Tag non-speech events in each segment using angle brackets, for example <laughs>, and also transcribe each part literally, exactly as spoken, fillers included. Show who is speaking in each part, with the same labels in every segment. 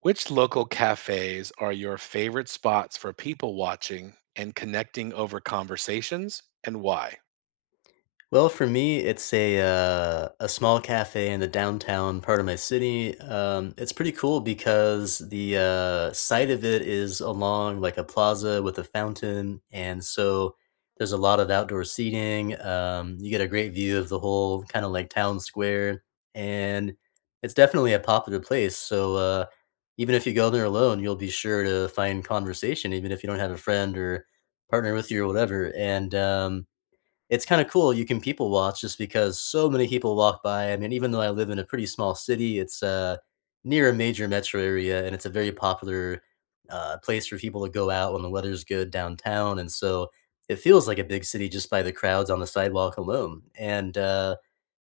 Speaker 1: Which local cafes are your favorite spots for people watching and connecting over conversations and why?
Speaker 2: Well, for me, it's a uh, a small cafe in the downtown part of my city. Um, it's pretty cool because the uh, site of it is along like a plaza with a fountain, and so there's a lot of outdoor seating. Um, you get a great view of the whole kind of like town square, and it's definitely a popular place. So uh, even if you go there alone, you'll be sure to find conversation, even if you don't have a friend or partner with you or whatever. And um, it's kinda cool, you can people watch just because so many people walk by. I mean, even though I live in a pretty small city, it's, uh, near a major metro area, and it's a very popular, uh, place for people to go out when the weather's good downtown, and so it feels like a big city just by the crowds on the sidewalk alone, and, uh,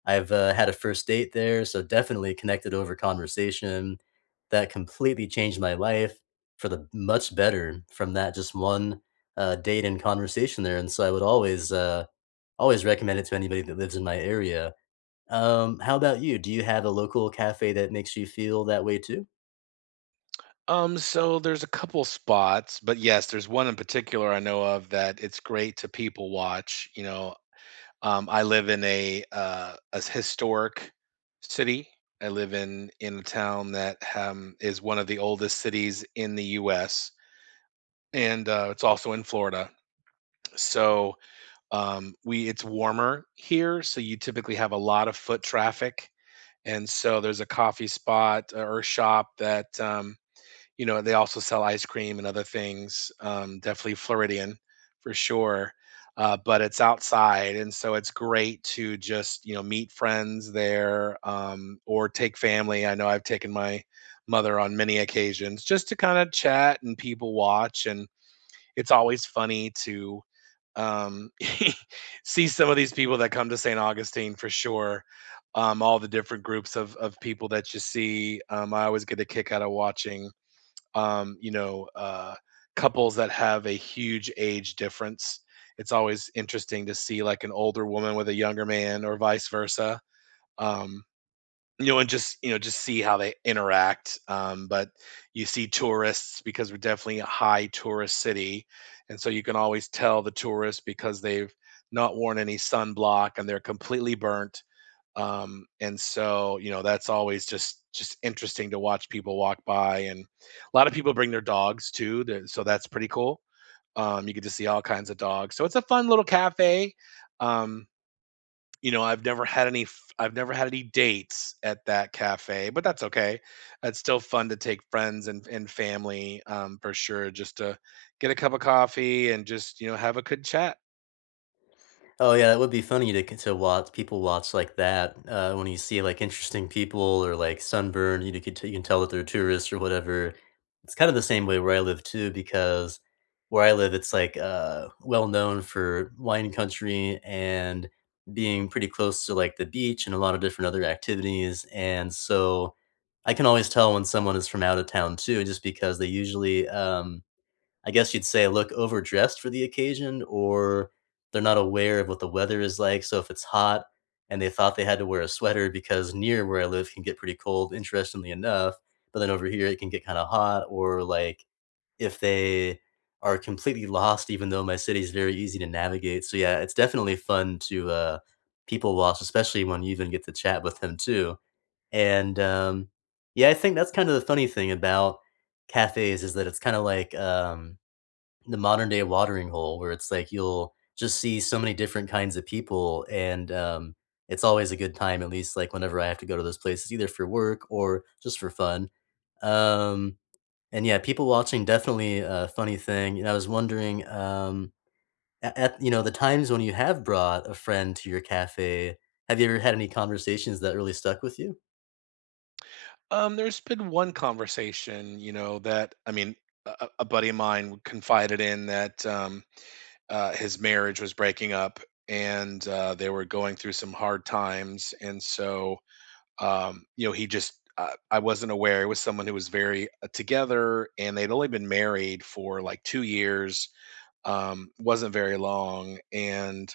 Speaker 2: I've, uh, had a first date there, so definitely connected over conversation. That completely changed my life for the much better from that just one, uh, date and conversation there, and so I would always, uh Always recommend it to anybody that lives in my area. Um, how about you? Do you have a local cafe that makes you feel that way too?
Speaker 1: Um, so there's a couple spots, but yes, there's one in particular I know of that it's great to people watch. You know, um, I live in a uh, a historic city. I live in in a town that um, is one of the oldest cities in the U S and uh, it's also in Florida. So Um, we it's warmer here, so you typically have a lot of foot traffic, and so there's a coffee spot uh, or shop that um, you know they also sell ice cream and other things. Um, definitely Floridian for sure, uh, but it's outside, and so it's great to just you know meet friends there um, or take family. I know I've taken my mother on many occasions just to kind of chat and people watch, and it's always funny to um, <laughs> see some of these people that come to Saint Augustine for sure. Um, all the different groups of of people that you see. Um, I always get a kick out of watching. Um, you know, uh, couples that have a huge age difference. It's always interesting to see like an older woman with a younger man, or vice versa. Um, you know, and just you know, just see how they interact. Um, but you see tourists because we're definitely a high tourist city, and so you can always tell the tourists because they've not worn any sunblock and they're completely burnt. Um, and so you know, that's always just just interesting to watch people walk by, and a lot of people bring their dogs too. there- So that's pretty cool. Um, you get to see all kinds of dogs. So it's a fun little cafe. Um, you know, I've never had any f I've never had any dates at that cafe, but that's okay. It's still fun to take friends and and family, um, for sure, just to get a cup of coffee and just, you know, have a good chat.
Speaker 2: Oh, yeah, that would be funny to to watch people watch like that, uh, when you see, like, interesting people or, like, sunburn, you could you can tell that they're tourists or whatever. It's kinda the same way where I live too because where I live, it's, like, uh, well known for wine country and being pretty close to, like, the beach and a lot of different other activities, and so I can always tell when someone is from out of town too just because they usually, um I guess you'd say look overdressed for the occasion, or they're not aware of what the weather is like. So if it's hot and they thought they had to wear a sweater because near where I live can get pretty cold, interestingly enough, but then over here it can get kind of hot, or like if they are completely lost, even though my city is very easy to navigate. So yeah, it's definitely fun to uh, people watch, especially when you even get to chat with them too. And um, yeah, I think that's kind of the funny thing about cafes is that it's kind of like um, the modern day watering hole where it's like you'll just see so many different kinds of people and um, it's always a good time, at least like whenever I have to go to those places either for work or just for fun um, and yeah, people watching definitely a funny thing. And I was wondering, um, a- at, you know, the times when you have brought a friend to your cafe, have you ever had any conversations that really stuck with you?
Speaker 1: Um, there's been one conversation, you know, that I mean, a a a buddy of mine confided in that, um, uh, his marriage was breaking up and, uh, they were going through some hard times, and so um, you know, he just uh, I wasn't aware it was someone who was very uh, together, and they'd only been married for like two years. Um, wasn't very long, and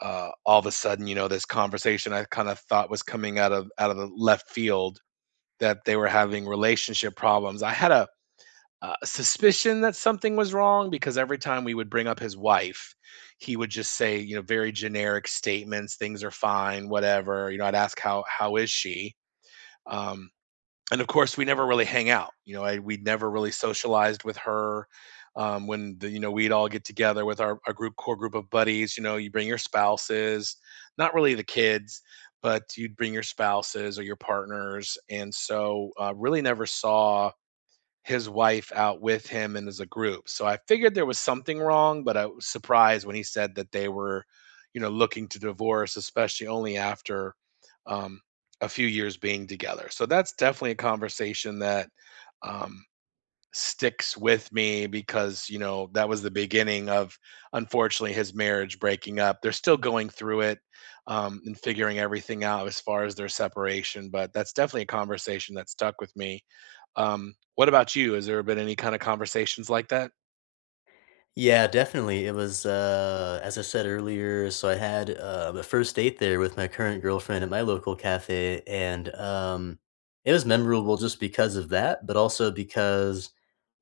Speaker 1: uh, all of a sudden, you know, this conversation I kind of thought was coming out of out of the left field that they were having relationship problems. I had a uh, suspicion that something was wrong because every time we would bring up his wife, he would just say, you know, very generic statements. Things are fine, whatever. You know, I'd ask how how is she, Um, and of course, we never really hang out. You know, I We never really socialized with her. Um, when the, you know we'd all get together with our, our group core group of buddies, you know, you bring your spouses, not really the kids, but you'd bring your spouses or your partners, and so uh, really never saw his wife out with him and as a group. So I figured there was something wrong, but I was surprised when he said that they were, you know, looking to divorce, especially only after um, a few years being together. So that's definitely a conversation that um, sticks with me because, you know, that was the beginning of, unfortunately, his marriage breaking up. They're still going through it um, and figuring everything out as far as their separation, but that's definitely a conversation that stuck with me. Um, what about you? Has there been any kind of conversations like that?
Speaker 2: Yeah, definitely. It was, uh, as I said earlier, so I had uh, a first date there with my current girlfriend at my local cafe, and um, it was memorable just because of that, but also because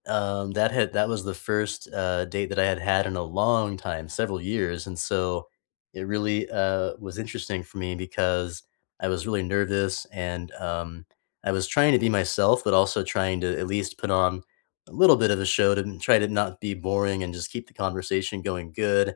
Speaker 2: um, that had that was the first, uh, date that I had had in a long time, several years, and so it really, uh, was interesting for me because I was really nervous and, um, I was trying to be myself, but also trying to at least put on a little bit of a show to n try to not be boring and just keep the conversation going good,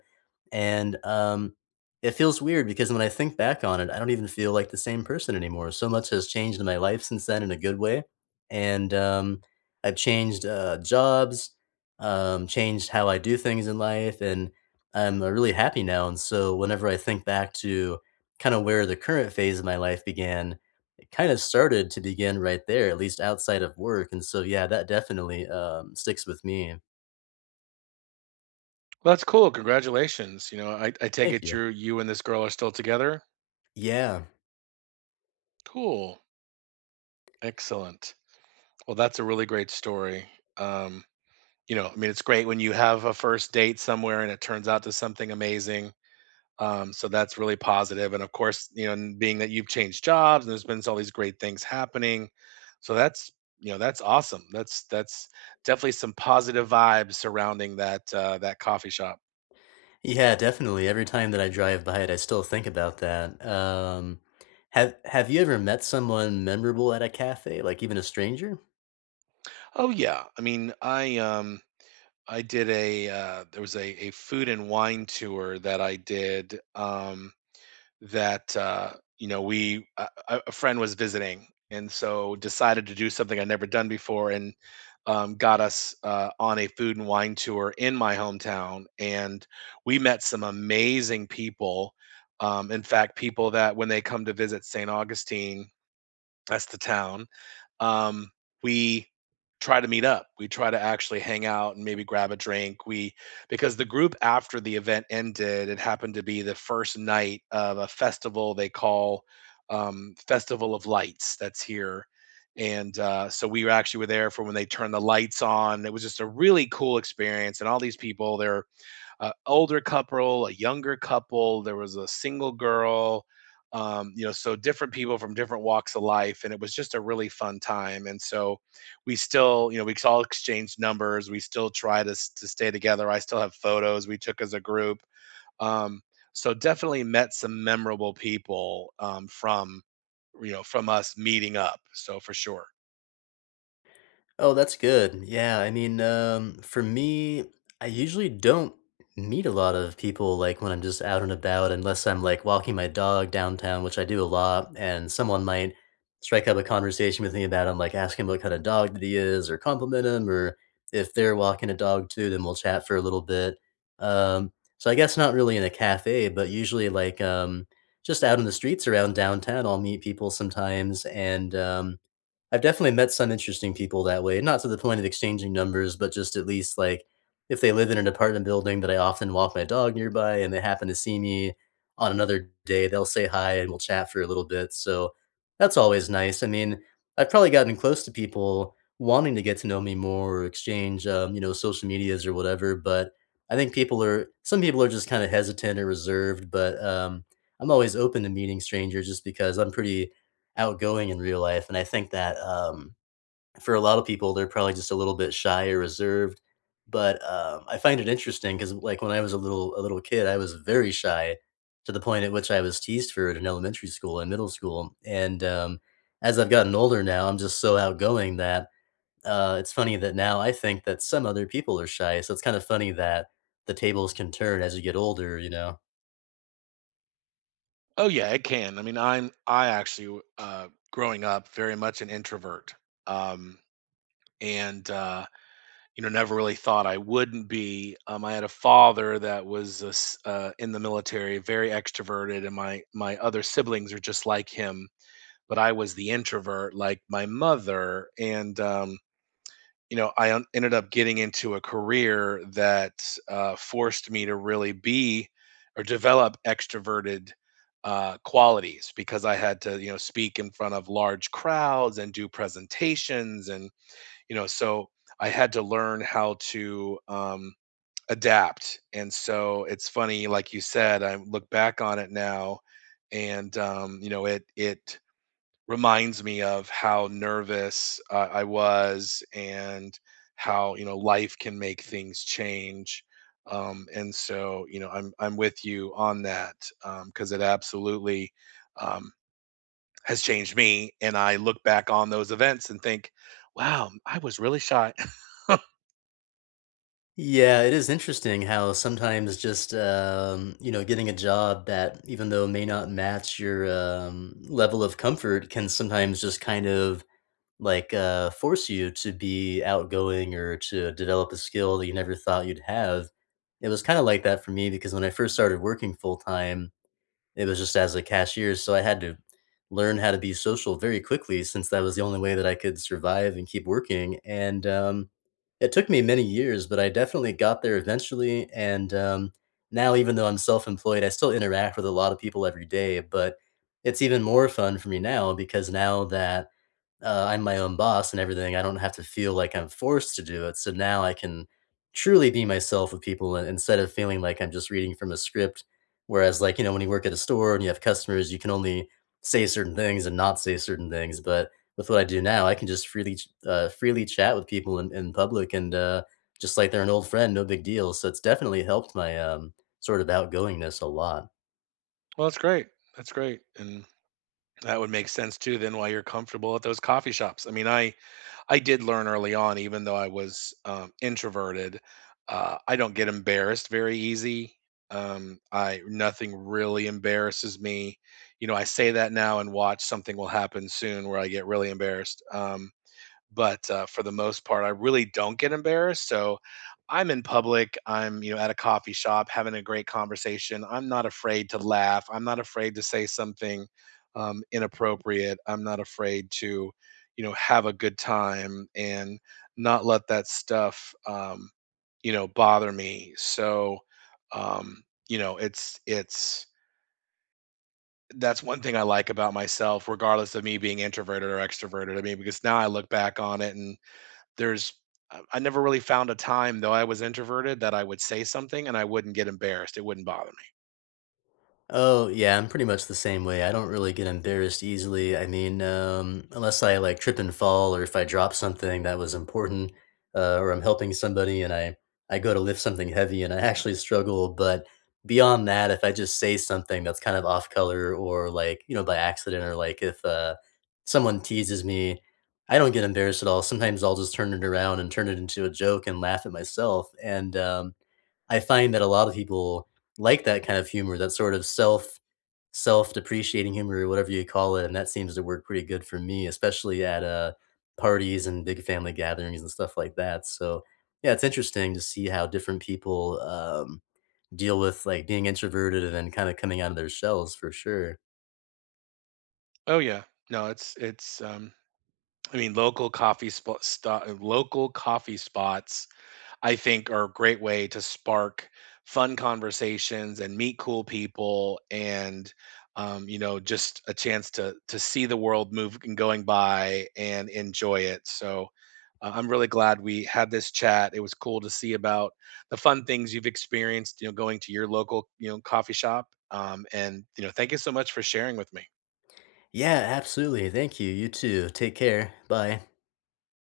Speaker 2: and, um, it feels weird because when I think back on it, I don't even feel like the same person anymore. So much has changed in my life since then in a good way, and, um I've changed, uh, jobs, um, changed how I do things in life, and I'm, uh, really happy now, and so whenever I think back to kinda where the current phase of my life began, it kinda started to begin right there, at least outside of work, and so, yeah, that definitely, um, sticks with me.
Speaker 1: Well, that's cool. Congratulations. You know, I, I take
Speaker 2: Thank
Speaker 1: it
Speaker 2: you.
Speaker 1: you're you and this girl are still together.
Speaker 2: Yeah.
Speaker 1: Cool. Excellent. Well, that's a really great story. Um, you know, I mean, it's great when you have a first date somewhere and it turns out to something amazing. Um, so that's really positive. And of course, you know, and being that you've changed jobs and there's been all these great things happening. So that's, you know, that's awesome. That's that's definitely some positive vibes surrounding that uh that coffee shop.
Speaker 2: Yeah, definitely, every time that I drive by it, I still think about that. Um, have have you ever met someone memorable at a cafe, like, even a stranger?
Speaker 1: Oh yeah. I mean, I um I did a uh there was a a food and wine tour that I did. Um that uh, You know we a, a a friend was visiting and so decided to do something I'd never done before, and um, got us uh, on a food and wine tour in my hometown, and we met some amazing people um, in fact people that when they come to visit St. Augustine, that's the town um, we try to meet up. We try to actually hang out and maybe grab a drink. We because the group after the event ended, it happened to be the first night of a festival they call um, Festival of Lights that's here. And uh, so we actually were there for when they turned the lights on. It was just a really cool experience, and all these people, they're a older couple, a younger couple. There was a single girl. Um, you know, so different people from different walks of life, and it was just a really fun time. And so, we still, you know, we all exchanged numbers. We still try to s- to stay together. I still have photos we took as a group. Um, so definitely met some memorable people um, from you know from us meeting up. So for sure.
Speaker 2: Oh, that's good. Yeah, I mean, um, for me, I usually don't meet a lot of people like when I'm just out and about, unless I'm like walking my dog downtown, which I do a lot, and someone might strike up a conversation with me about him, like ask him what kind of dog that he is, or compliment him, or if they're walking a dog too, then we'll chat for a little bit. Um, so I guess not really in a cafe, but usually like um, just out in the streets around downtown, I'll meet people sometimes, and um, I've definitely met some interesting people that way, not to the point of exchanging numbers, but just at least, like, if they live in an apartment building that I often walk my dog nearby and they happen to see me on another day, they'll say hi and we'll chat for a little bit, so that's always nice. I mean, I've probably gotten close to people wanting to get to know me more or exchange, um, you know, social medias or whatever, but I think people are some people are just kinda hesitant or reserved, but, um, I'm always open to meeting strangers just because I'm pretty outgoing in real life, and I think that, um, for a lot of people, they're probably just a little bit shy or reserved, but, um, I find it interesting because, like, when I was a little a little kid, I was very shy to the point at which I was teased for it in elementary school and middle school, and, um, as I've gotten older now, I'm just so outgoing that, uh, it's funny that now I think that some other people are shy, so it's kind of funny that the tables can turn as you get older, you know?
Speaker 1: Oh yeah, it can. I mean, I'm I actually uh growing up very much an introvert. Um and uh, You know never really thought I wouldn't be. Um, I had a father that was a s- uh, in the military, very extroverted, and my my other siblings are just like him, but I was the introvert, like my mother, and um, you know I un- ended up getting into a career that uh, forced me to really be or develop extroverted uh, qualities because I had to, you know, speak in front of large crowds and do presentations and you know, so I had to learn how to um, adapt. And so it's funny, like you said, I look back on it now, and um, you know, it it reminds me of how nervous uh, I was, and how you know life can make things change. Um, and so, you know, I'm I'm with you on that because it absolutely. Um, has changed me, and I look back on those events and think, "Wow, I was really shy." <laughs>
Speaker 2: Yeah, it is interesting how sometimes just, um, you know, getting a job that even though may not match your, um, level of comfort can sometimes just kind of, like, uh, force you to be outgoing or to develop a skill that you never thought you'd have. It was kinda like that for me because when I first started working full-time, it was just as a cashier, so I had to learn how to be social very quickly since that was the only way that I could survive and keep working, and, um, it took me many years, but I definitely got there eventually, and, um, now even though I'm self-employed, I still interact with a lot of people every day, but it's even more fun for me now because now that uh, I'm my own boss and everything. I don't have to feel like I'm forced to do it. So now I can truly be myself with people and instead of feeling like I'm just reading from a script. Whereas, like, you know, when you work at a store and you have customers, you can only say certain things and not say certain things. But with what I do now, I can just freely, ch- uh, freely chat with people in, in public and uh, just like they're an old friend, no big deal. So it's definitely helped my um, sort of outgoingness a lot.
Speaker 1: Well, that's great, that's great, and that would make sense too then why you're comfortable at those coffee shops. I mean, I I did learn early on, even though I was, um, introverted, uh, I don't get embarrassed very easy. Um, I Nothing really embarrasses me. You know, I say that now and watch something will happen soon where I get really embarrassed, um but uh, for the most part, I really don't get embarrassed. So I'm in public. I'm you know at a coffee shop having a great conversation. I'm not afraid to laugh. I'm not afraid to say something um, inappropriate. I'm not afraid to you know have a good time and not let that stuff um, you know bother me. So um, you know it's it's that's one thing I like about myself, regardless of me being introverted or extroverted. I mean, because now I look back on it, and there's I I never really found a time, though I was introverted, that I would say something and I wouldn't get embarrassed. It wouldn't bother me.
Speaker 2: Oh, yeah, I'm pretty much the same way. I don't really get embarrassed easily. I mean, um, unless I like trip and fall or if I drop something that was important, uh, or I'm helping somebody and I I go to lift something heavy and I actually struggle, but beyond that, if I just say something that's kind of off color or like, you know, by accident or like if uh someone teases me, I don't get embarrassed at all. Sometimes I'll just turn it around and turn it into a joke and laugh at myself. And um I find that a lot of people like that kind of humor, that sort of self self-depreciating humor or whatever you call it, and that seems to work pretty good for me, especially at, uh, parties and big family gatherings and stuff like that, so, yeah, it's interesting to see how different people, um, deal with, like, being introverted and then kinda coming out of their shells for sure.
Speaker 1: Oh yeah, no, it's it's um, I mean, local coffee spot, sto- local coffee spots I think are a great way to spark fun conversations and meet cool people, and um, you know just a chance to to see the world move and going by and enjoy it, so uh, I'm really glad we had this chat. It was cool to see about the fun things you've experienced, you know, going to your local, you know, coffee shop, um, and you know thank you so much for sharing with me.
Speaker 2: Yeah, absolutely, thank you, you too, take care, bye.